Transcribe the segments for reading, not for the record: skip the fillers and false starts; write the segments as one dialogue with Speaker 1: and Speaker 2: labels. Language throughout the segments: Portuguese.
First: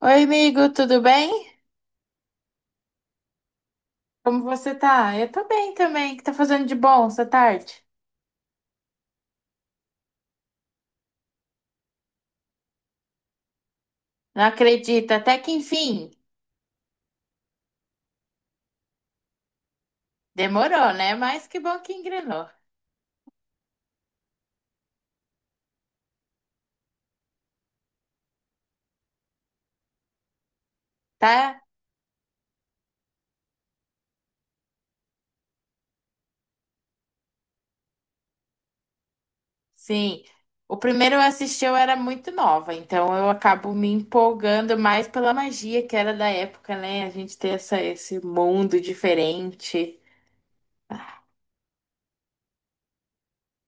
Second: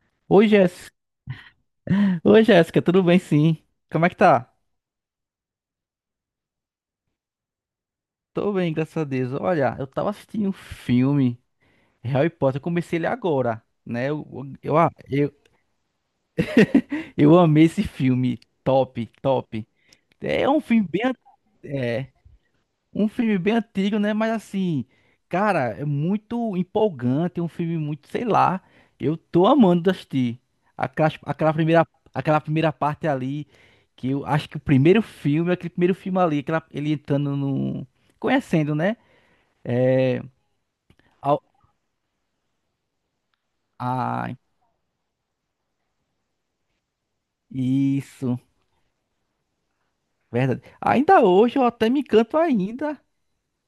Speaker 1: Oi,
Speaker 2: Oi,
Speaker 1: amigo,
Speaker 2: Jéssica.
Speaker 1: tudo bem?
Speaker 2: Oi, Jéssica, tudo bem sim? Como é que
Speaker 1: Como
Speaker 2: tá?
Speaker 1: você tá? Eu tô bem também. O que tá fazendo de bom essa tarde?
Speaker 2: Tô bem, graças a Deus. Olha, eu tava assistindo um filme, Harry Potter, eu comecei ele agora, né?
Speaker 1: Não
Speaker 2: Eu, eu,
Speaker 1: acredito,
Speaker 2: eu,
Speaker 1: até que enfim.
Speaker 2: eu amei esse filme, top, top. É um filme
Speaker 1: Demorou,
Speaker 2: bem,
Speaker 1: né? Mas que bom que
Speaker 2: é,
Speaker 1: engrenou,
Speaker 2: Um filme bem antigo, né? Mas assim, cara, é muito empolgante, é um filme muito, sei lá, eu tô amando assistir. Aquela, aquela
Speaker 1: tá?
Speaker 2: primeira, aquela primeira parte ali, que eu acho que o primeiro filme, aquele primeiro filme ali, ele entrando no... Conhecendo, né?
Speaker 1: Sim. O primeiro eu
Speaker 2: Ao-
Speaker 1: assisti, eu era muito nova, então eu acabo me
Speaker 2: Ah,
Speaker 1: empolgando mais pela magia que era da época, né? A gente ter esse
Speaker 2: isso,
Speaker 1: mundo diferente.
Speaker 2: verdade. Ainda hoje eu até me encanto ainda.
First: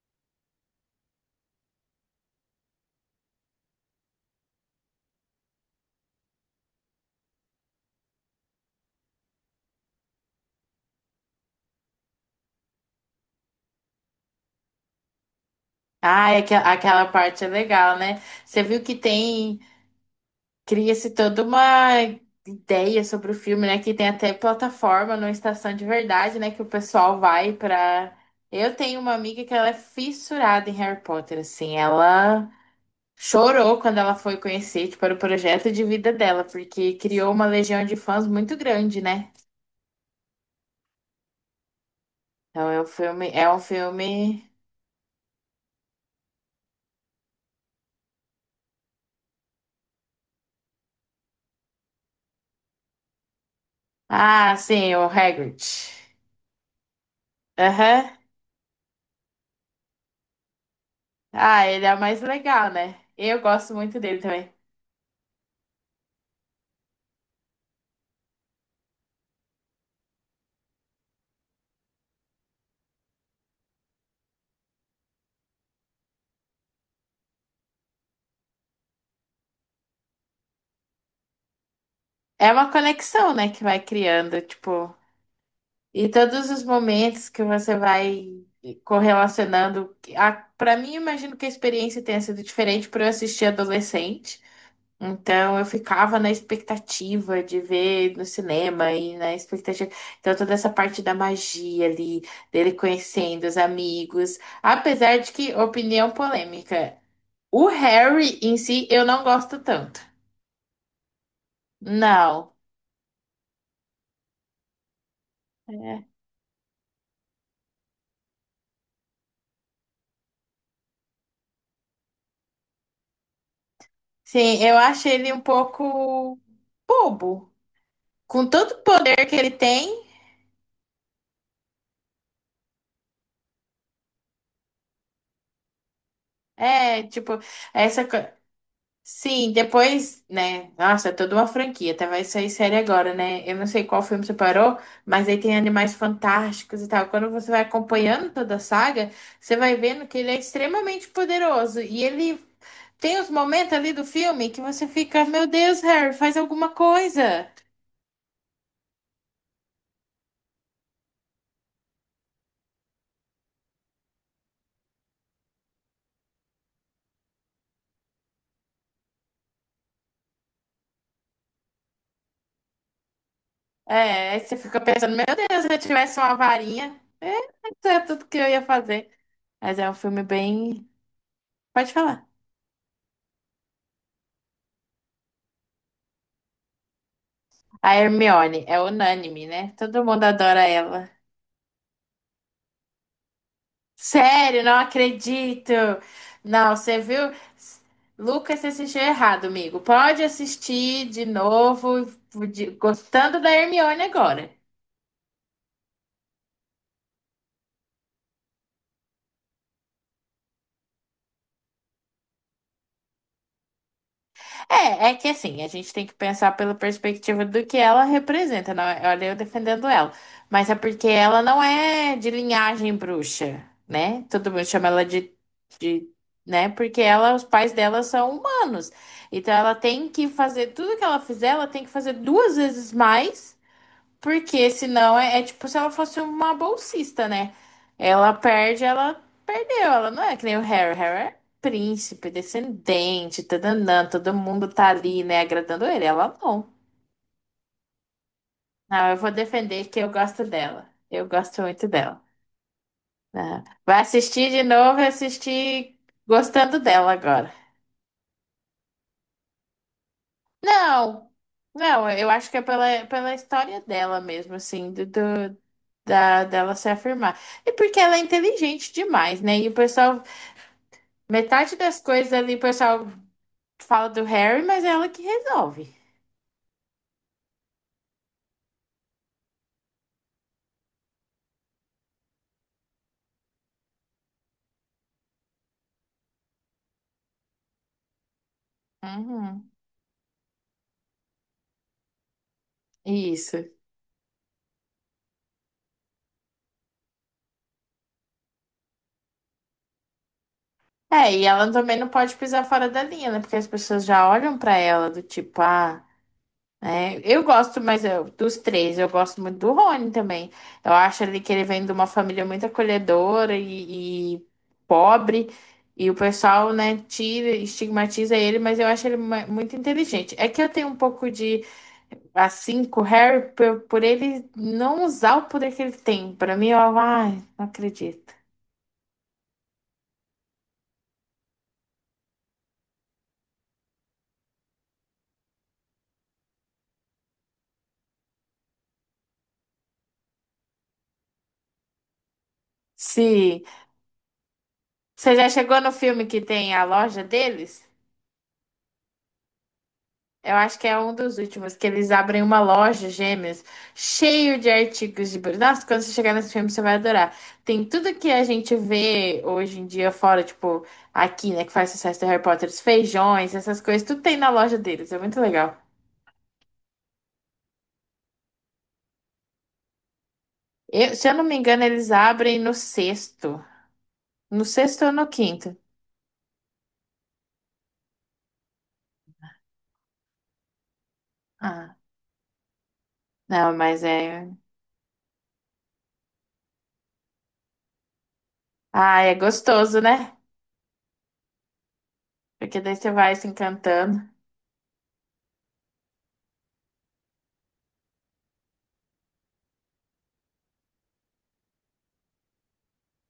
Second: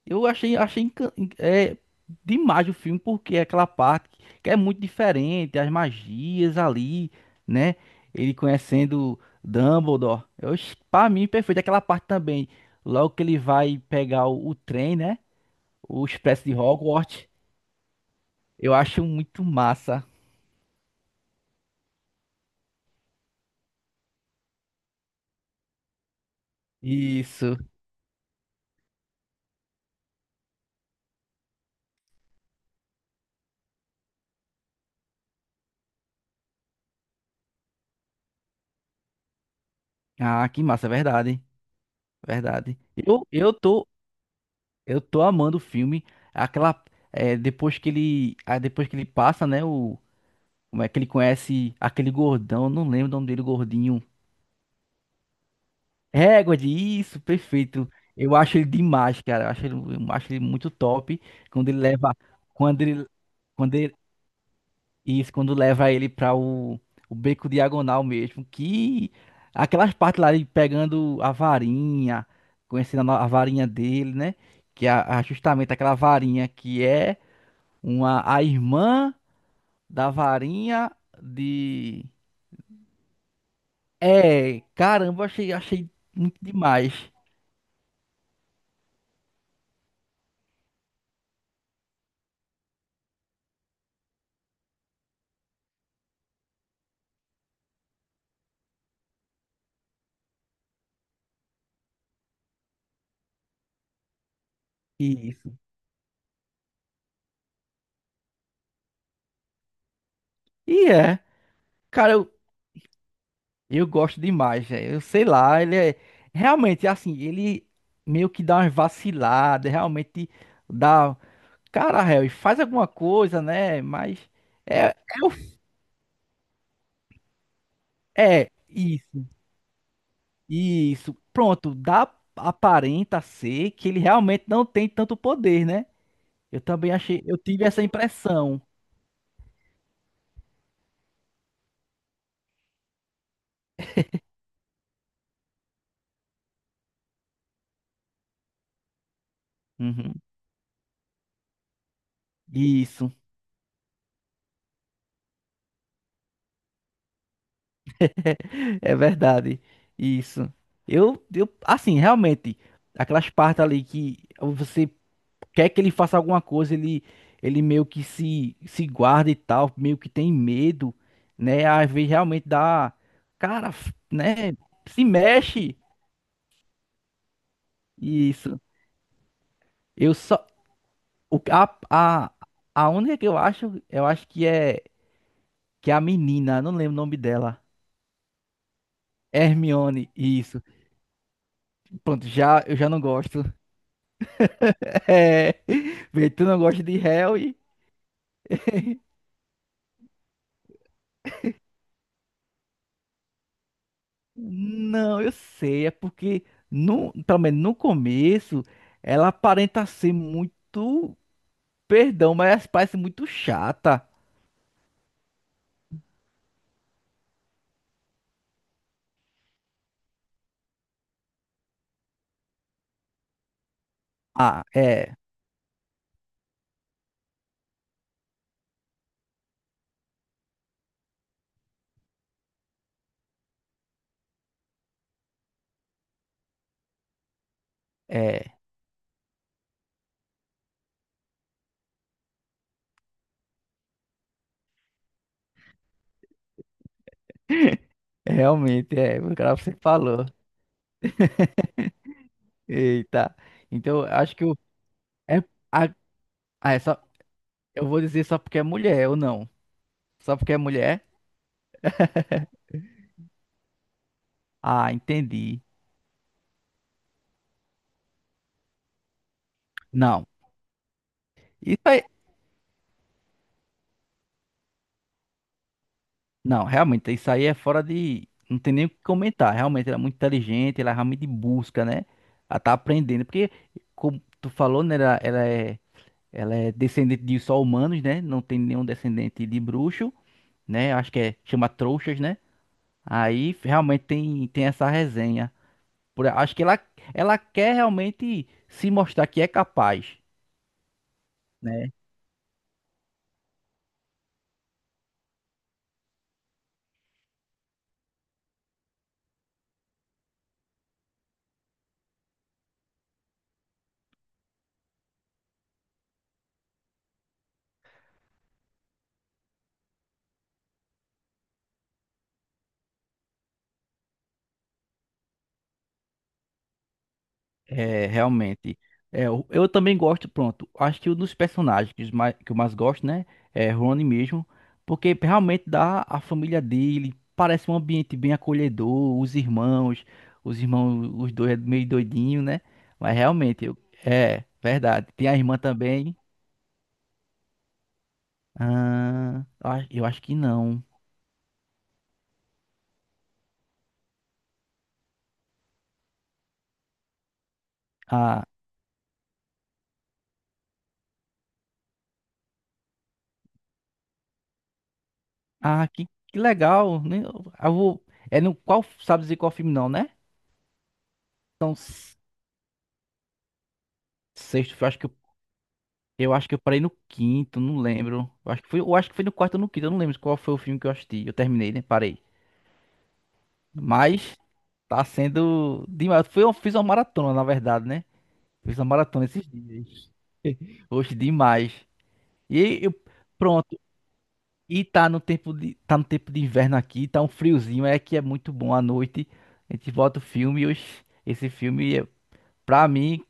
Speaker 2: Eu Achei demais o filme, porque é aquela parte que é muito diferente, as magias ali, né? Ele conhecendo Dumbledore. Pra mim, perfeito. Aquela parte também, logo que ele vai pegar o trem, né? O
Speaker 1: Ah,
Speaker 2: Expresso de
Speaker 1: aquela
Speaker 2: Hogwarts.
Speaker 1: parte é legal, né? Você
Speaker 2: Eu
Speaker 1: viu que
Speaker 2: acho muito
Speaker 1: tem.
Speaker 2: massa.
Speaker 1: Cria-se toda uma ideia sobre o filme, né? Que tem até plataforma numa estação de verdade, né? Que o pessoal vai
Speaker 2: Isso.
Speaker 1: pra. Eu tenho uma amiga que ela é fissurada em Harry Potter, assim. Ela chorou quando ela foi conhecer, tipo, era o projeto de vida dela, porque criou uma legião de fãs muito grande, né?
Speaker 2: Ah, que massa, verdade.
Speaker 1: Então
Speaker 2: Verdade.
Speaker 1: é um
Speaker 2: Eu,
Speaker 1: filme. É
Speaker 2: eu
Speaker 1: um
Speaker 2: tô,
Speaker 1: filme.
Speaker 2: eu tô amando o filme. Aquela, depois que ele passa, né? Como é que ele conhece aquele gordão? Eu não lembro o nome dele, gordinho.
Speaker 1: Ah, sim, o Hagrid.
Speaker 2: Égua de isso, perfeito.
Speaker 1: Aham.
Speaker 2: Eu acho ele demais, cara. Eu acho ele muito top.
Speaker 1: Ah,
Speaker 2: Quando ele
Speaker 1: ele é o
Speaker 2: leva.
Speaker 1: mais legal,
Speaker 2: Quando
Speaker 1: né?
Speaker 2: ele.
Speaker 1: Eu gosto
Speaker 2: Quando ele.
Speaker 1: muito dele também.
Speaker 2: Isso, quando leva ele pra o Beco Diagonal mesmo. Que. Aquelas partes lá de pegando a varinha. Conhecendo a, no- a varinha dele, né? Que é justamente aquela varinha que é a irmã da varinha de.
Speaker 1: É uma conexão, né, que vai criando,
Speaker 2: É,
Speaker 1: tipo.
Speaker 2: caramba, achei
Speaker 1: E
Speaker 2: muito
Speaker 1: todos os
Speaker 2: demais
Speaker 1: momentos que você vai correlacionando. A, pra mim, eu imagino que a experiência tenha sido diferente por eu assistir adolescente. Então, eu ficava na expectativa de ver no cinema e na expectativa. Então, toda essa parte da magia ali, dele conhecendo os amigos. Apesar de
Speaker 2: isso.
Speaker 1: que, opinião polêmica, o Harry em si eu não gosto tanto.
Speaker 2: E cara, eu,
Speaker 1: Não.
Speaker 2: eu gosto demais, velho. Eu sei lá, ele é
Speaker 1: É.
Speaker 2: realmente assim, ele meio que dá umas vaciladas, realmente dá, cara, Harry, faz alguma coisa, né? Mas
Speaker 1: Sim, eu
Speaker 2: é, é,
Speaker 1: acho ele um
Speaker 2: o-
Speaker 1: pouco bobo, com
Speaker 2: é
Speaker 1: tanto
Speaker 2: isso,
Speaker 1: poder que ele tem.
Speaker 2: isso. Pronto, dá aparenta ser que ele realmente não tem tanto poder, né? Eu também
Speaker 1: é,
Speaker 2: achei, eu
Speaker 1: tipo,
Speaker 2: tive essa
Speaker 1: essa. co-
Speaker 2: impressão.
Speaker 1: Sim, depois, né? Nossa, é toda uma franquia, até vai sair série agora, né? Eu não sei qual filme você parou, mas aí tem Animais Fantásticos e tal. Quando você vai acompanhando toda a saga, você vai vendo que
Speaker 2: Uhum,
Speaker 1: ele é extremamente poderoso. E ele
Speaker 2: isso.
Speaker 1: tem os momentos ali do filme que você fica, meu Deus, Harry, faz alguma coisa.
Speaker 2: É verdade. Isso. Assim, realmente, aquelas partes ali que você quer que ele faça alguma coisa, ele meio que se guarda e tal, meio que tem medo, né? Às vezes realmente dá, cara,
Speaker 1: É, aí
Speaker 2: né?
Speaker 1: você fica
Speaker 2: Se
Speaker 1: pensando, meu Deus, se
Speaker 2: mexe.
Speaker 1: eu tivesse uma varinha, é, isso é tudo que eu
Speaker 2: Isso.
Speaker 1: ia fazer. Mas é um
Speaker 2: Eu
Speaker 1: filme
Speaker 2: só,
Speaker 1: bem.
Speaker 2: o,
Speaker 1: Pode falar.
Speaker 2: a, a única que eu acho que é a menina, eu não lembro o nome dela.
Speaker 1: A Hermione é unânime, né? Todo
Speaker 2: Hermione,
Speaker 1: mundo
Speaker 2: isso.
Speaker 1: adora ela.
Speaker 2: Pronto, eu já não gosto.
Speaker 1: Sério, não
Speaker 2: É,
Speaker 1: acredito!
Speaker 2: vê, tu não
Speaker 1: Não,
Speaker 2: gosta de
Speaker 1: você viu?
Speaker 2: Harry?
Speaker 1: S- Lucas, você assistiu errado, amigo. Pode assistir de novo, gostando da Hermione agora.
Speaker 2: Não, eu sei, é porque pelo menos no começo ela aparenta ser muito, perdão, mas ela parece muito chata.
Speaker 1: É, é que assim, a gente tem que pensar pela perspectiva do que ela representa. Não, olha, eu defendendo ela. Mas é porque ela não é de linhagem bruxa, né? Todo
Speaker 2: Ah,
Speaker 1: mundo chama ela de, né? Porque ela, os pais dela são humanos. Então ela tem que fazer tudo que ela fizer, ela tem que fazer duas vezes mais, porque senão é, é tipo se ela fosse uma bolsista, né? Ela
Speaker 2: é,
Speaker 1: perde, ela perdeu. Ela não é que nem o Harry. Harry é príncipe, descendente, tadanã, todo mundo tá ali, né, agradando ele. Ela não.
Speaker 2: realmente
Speaker 1: Não, eu
Speaker 2: é,
Speaker 1: vou
Speaker 2: o cara você
Speaker 1: defender que eu
Speaker 2: falou.
Speaker 1: gosto dela. Eu gosto muito dela,
Speaker 2: Eita.
Speaker 1: né? Vai
Speaker 2: Então, acho que
Speaker 1: assistir
Speaker 2: eu
Speaker 1: de novo e
Speaker 2: é a,
Speaker 1: assistir
Speaker 2: ah,
Speaker 1: gostando
Speaker 2: é só
Speaker 1: dela agora.
Speaker 2: eu vou dizer só porque é mulher ou não? Só porque é mulher?
Speaker 1: Não, não, eu acho que é pela, pela história dela mesmo,
Speaker 2: Ah,
Speaker 1: assim,
Speaker 2: entendi.
Speaker 1: dela se afirmar. E porque ela é inteligente demais, né? E o pessoal,
Speaker 2: Não.
Speaker 1: metade
Speaker 2: Isso
Speaker 1: das
Speaker 2: aí.
Speaker 1: coisas ali, o pessoal fala do Harry, mas é ela que resolve.
Speaker 2: Não, realmente, isso aí é fora de. Não tem nem o que comentar. Realmente, ela é muito inteligente, ela realmente busca, né? Ela tá aprendendo. Porque, como tu falou, né? Ela é descendente de só humanos, né? Não tem nenhum descendente de
Speaker 1: Uhum,
Speaker 2: bruxo, né? Acho que é, chama trouxas, né? Aí
Speaker 1: isso.
Speaker 2: realmente tem essa resenha. Acho que ela quer realmente se mostrar que é capaz,
Speaker 1: É, e ela
Speaker 2: né?
Speaker 1: também não pode pisar fora da linha, né? Porque as pessoas já olham pra ela do tipo, ah. É, eu gosto, mas dos três, eu gosto muito do Rony também. Eu acho ali que ele vem de uma família muito acolhedora e pobre, e o pessoal, né, tira, estigmatiza ele, mas eu acho ele muito inteligente. É que eu tenho um pouco de, assim, com o Harry, por ele não usar o poder que ele tem. Pra mim, eu, ai, não
Speaker 2: É,
Speaker 1: acredito.
Speaker 2: realmente. É, eu também gosto, pronto. Acho que um dos personagens que eu mais gosto, né? É Rony mesmo. Porque realmente dá a família dele. Parece um ambiente bem acolhedor. Os irmãos. Os irmãos, os dois é meio doidinho, né? Mas
Speaker 1: Sim.
Speaker 2: realmente, é verdade. Tem
Speaker 1: Você
Speaker 2: a
Speaker 1: já
Speaker 2: irmã
Speaker 1: chegou no
Speaker 2: também.
Speaker 1: filme que tem a loja deles?
Speaker 2: Ah, eu acho que
Speaker 1: Eu acho
Speaker 2: não.
Speaker 1: que é um dos últimos, que eles abrem uma loja gêmeas, cheio de artigos de... Nossa, quando você chegar nesse filme, você vai adorar. Tem tudo que a
Speaker 2: Ah,
Speaker 1: gente vê hoje em dia fora, tipo, aqui, né, que faz sucesso do Harry Potter, os feijões, essas coisas, tudo tem na loja deles, é muito legal.
Speaker 2: ah, que legal, né? Eu vou, é no qual, sabe dizer qual filme não, né?
Speaker 1: Se eu não me
Speaker 2: Então,
Speaker 1: engano, eles abrem no sexto. No
Speaker 2: sexto, eu acho
Speaker 1: sexto
Speaker 2: que
Speaker 1: ou no quinto?
Speaker 2: Eu acho que eu parei no quinto, não lembro. Eu acho que foi no quarto ou no quinto, eu não lembro qual foi o filme que eu assisti. Eu terminei, né?
Speaker 1: Ah,
Speaker 2: Parei.
Speaker 1: não, mas
Speaker 2: Mas
Speaker 1: é...
Speaker 2: tá sendo demais. Eu fiz uma maratona, na verdade, né? Fiz uma
Speaker 1: Ah,
Speaker 2: maratona
Speaker 1: é
Speaker 2: esses
Speaker 1: gostoso,
Speaker 2: dias.
Speaker 1: né?
Speaker 2: Hoje demais. E
Speaker 1: Porque daí
Speaker 2: eu,
Speaker 1: você vai se
Speaker 2: pronto.
Speaker 1: encantando.
Speaker 2: E tá no tempo de inverno aqui, tá um friozinho, é que é muito bom à noite. A gente bota o filme e hoje, esse filme, pra mim,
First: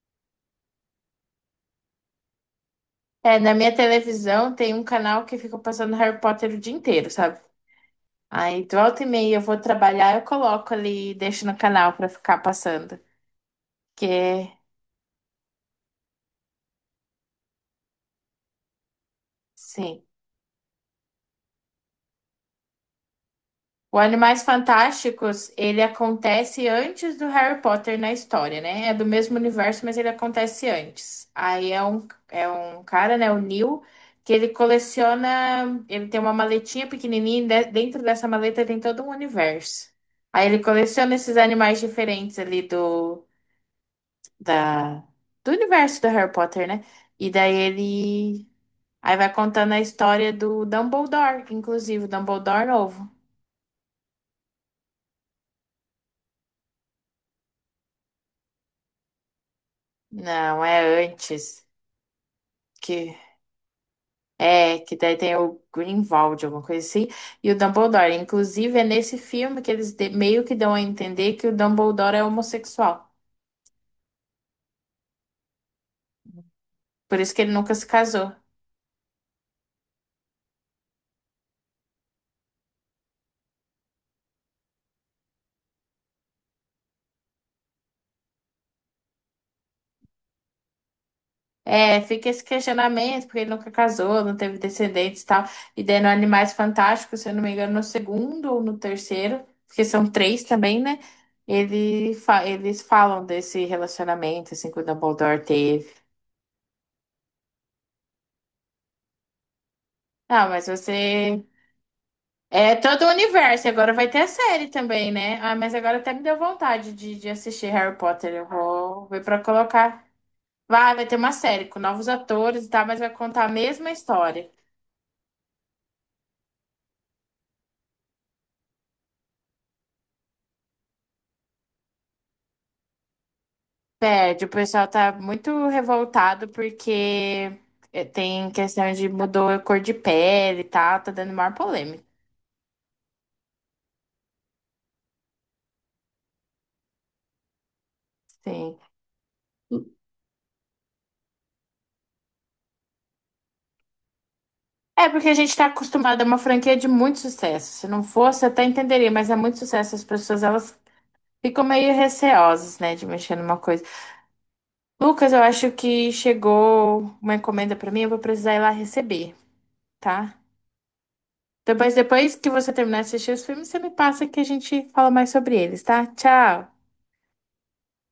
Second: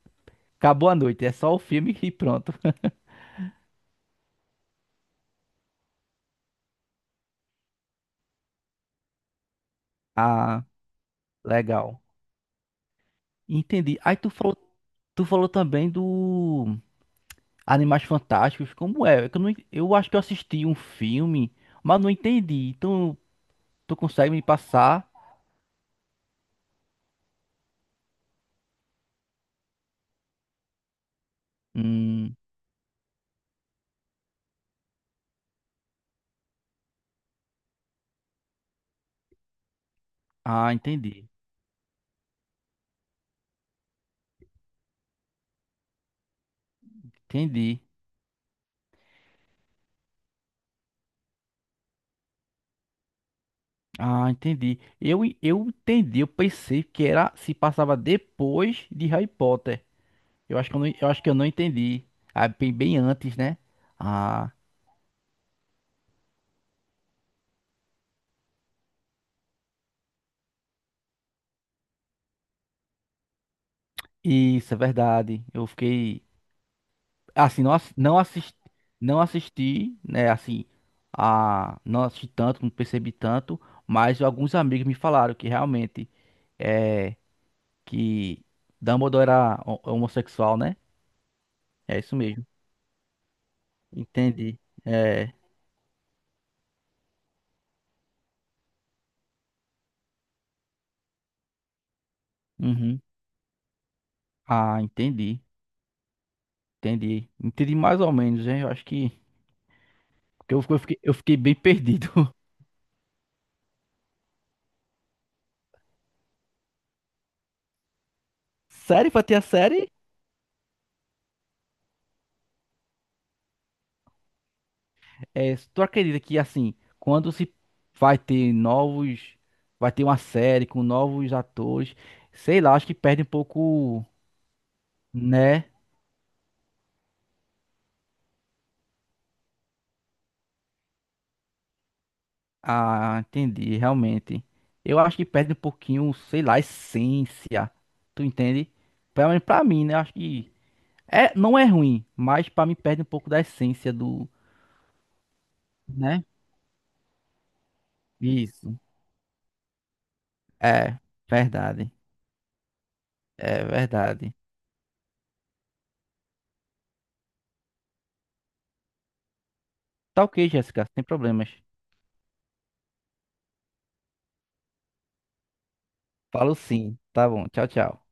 Speaker 2: acabou a noite. É só o filme e pronto.
Speaker 1: É, na minha televisão tem um canal que fica passando Harry Potter o dia inteiro, sabe? Aí, de volta e meia eu vou trabalhar, eu
Speaker 2: Ah,
Speaker 1: coloco ali e deixo no canal
Speaker 2: legal.
Speaker 1: pra ficar passando.
Speaker 2: Entendi.
Speaker 1: Que,
Speaker 2: Aí tu falou também do Animais Fantásticos. Como é? É que Eu, não en- eu
Speaker 1: sim.
Speaker 2: acho que eu assisti um filme, mas não entendi. Então, tu
Speaker 1: O
Speaker 2: consegue
Speaker 1: Animais
Speaker 2: me passar?
Speaker 1: Fantásticos, ele acontece antes do Harry Potter na história, né? É do mesmo universo, mas ele acontece antes. Aí é
Speaker 2: Hum,
Speaker 1: é um cara, né, o Neil, que ele coleciona, ele tem uma maletinha pequenininha, e dentro dessa maleta tem todo um universo. Aí ele
Speaker 2: ah,
Speaker 1: coleciona
Speaker 2: entendi.
Speaker 1: esses animais diferentes ali da, do universo do Harry Potter, né? E daí
Speaker 2: Entendi.
Speaker 1: ele. Aí vai contando a história do Dumbledore, inclusive, o Dumbledore novo.
Speaker 2: Ah, entendi. Eu entendi. Eu pensei que era se passava depois de Harry Potter. Eu
Speaker 1: Não,
Speaker 2: acho que eu não,
Speaker 1: é
Speaker 2: eu acho que eu não
Speaker 1: antes.
Speaker 2: entendi. Ah, bem, bem
Speaker 1: Que
Speaker 2: antes, né? Ah,
Speaker 1: que daí tem o Grindelwald, alguma coisa assim, e o Dumbledore. Inclusive, é nesse filme que eles meio que dão a entender que o Dumbledore é homossexual.
Speaker 2: isso é verdade. Eu fiquei.
Speaker 1: Por isso que ele
Speaker 2: Assim,
Speaker 1: nunca se
Speaker 2: não
Speaker 1: casou.
Speaker 2: assisti, né, assim, não assisti tanto, não percebi tanto, mas alguns amigos me falaram que realmente é que Dumbledore era homossexual, né? É
Speaker 1: É,
Speaker 2: isso
Speaker 1: fica esse
Speaker 2: mesmo.
Speaker 1: questionamento, porque ele nunca casou, não teve
Speaker 2: Entendi.
Speaker 1: descendentes e
Speaker 2: É,
Speaker 1: tal. E daí no Animais Fantásticos, se eu não me engano, no segundo ou no terceiro, porque são três também, né? Eles
Speaker 2: uhum.
Speaker 1: falam desse relacionamento, assim,
Speaker 2: Ah,
Speaker 1: que o
Speaker 2: entendi.
Speaker 1: Dumbledore teve.
Speaker 2: Entendi. Entendi mais ou menos, hein? Eu acho que
Speaker 1: Ah,
Speaker 2: porque eu,
Speaker 1: mas
Speaker 2: eu fiquei, eu fiquei
Speaker 1: você.
Speaker 2: bem perdido.
Speaker 1: É todo o universo, e agora vai ter a série também, né? Ah, mas agora até me deu vontade de assistir Harry Potter. Eu vou
Speaker 2: Sério,
Speaker 1: ver
Speaker 2: pra ter
Speaker 1: pra
Speaker 2: a série?
Speaker 1: colocar. Vai ter uma série com novos atores e tal, mas vai contar a mesma história.
Speaker 2: É, tu acredita que assim, quando se vai ter novos, vai ter uma série com novos atores, sei lá, acho que perde um pouco,
Speaker 1: Pede, o pessoal tá muito
Speaker 2: né?
Speaker 1: revoltado porque é, tem questão de mudou a cor de pele e tal, tá dando maior polêmica.
Speaker 2: Ah, entendi, realmente. Eu acho que perde um pouquinho, sei lá, a essência. Tu entende?
Speaker 1: Sim.
Speaker 2: Pelo menos pra mim, né? Acho que não é ruim, mas pra mim perde um pouco da essência do,
Speaker 1: É porque a gente tá acostumado
Speaker 2: né?
Speaker 1: a uma franquia de muito sucesso. Se não fosse, eu até
Speaker 2: Isso.
Speaker 1: entenderia, mas é muito sucesso. As pessoas, elas
Speaker 2: É,
Speaker 1: ficam
Speaker 2: verdade.
Speaker 1: meio receosas, né, de mexer numa
Speaker 2: É
Speaker 1: coisa.
Speaker 2: verdade.
Speaker 1: Lucas, eu acho que chegou uma encomenda pra mim, eu vou precisar ir lá receber,
Speaker 2: Tá
Speaker 1: tá?
Speaker 2: ok, Jéssica, sem problemas.
Speaker 1: Depois que você terminar de assistir os filmes, você me passa que a gente fala mais sobre eles, tá?
Speaker 2: Falo
Speaker 1: Tchau!
Speaker 2: sim. Tá bom. Tchau, tchau.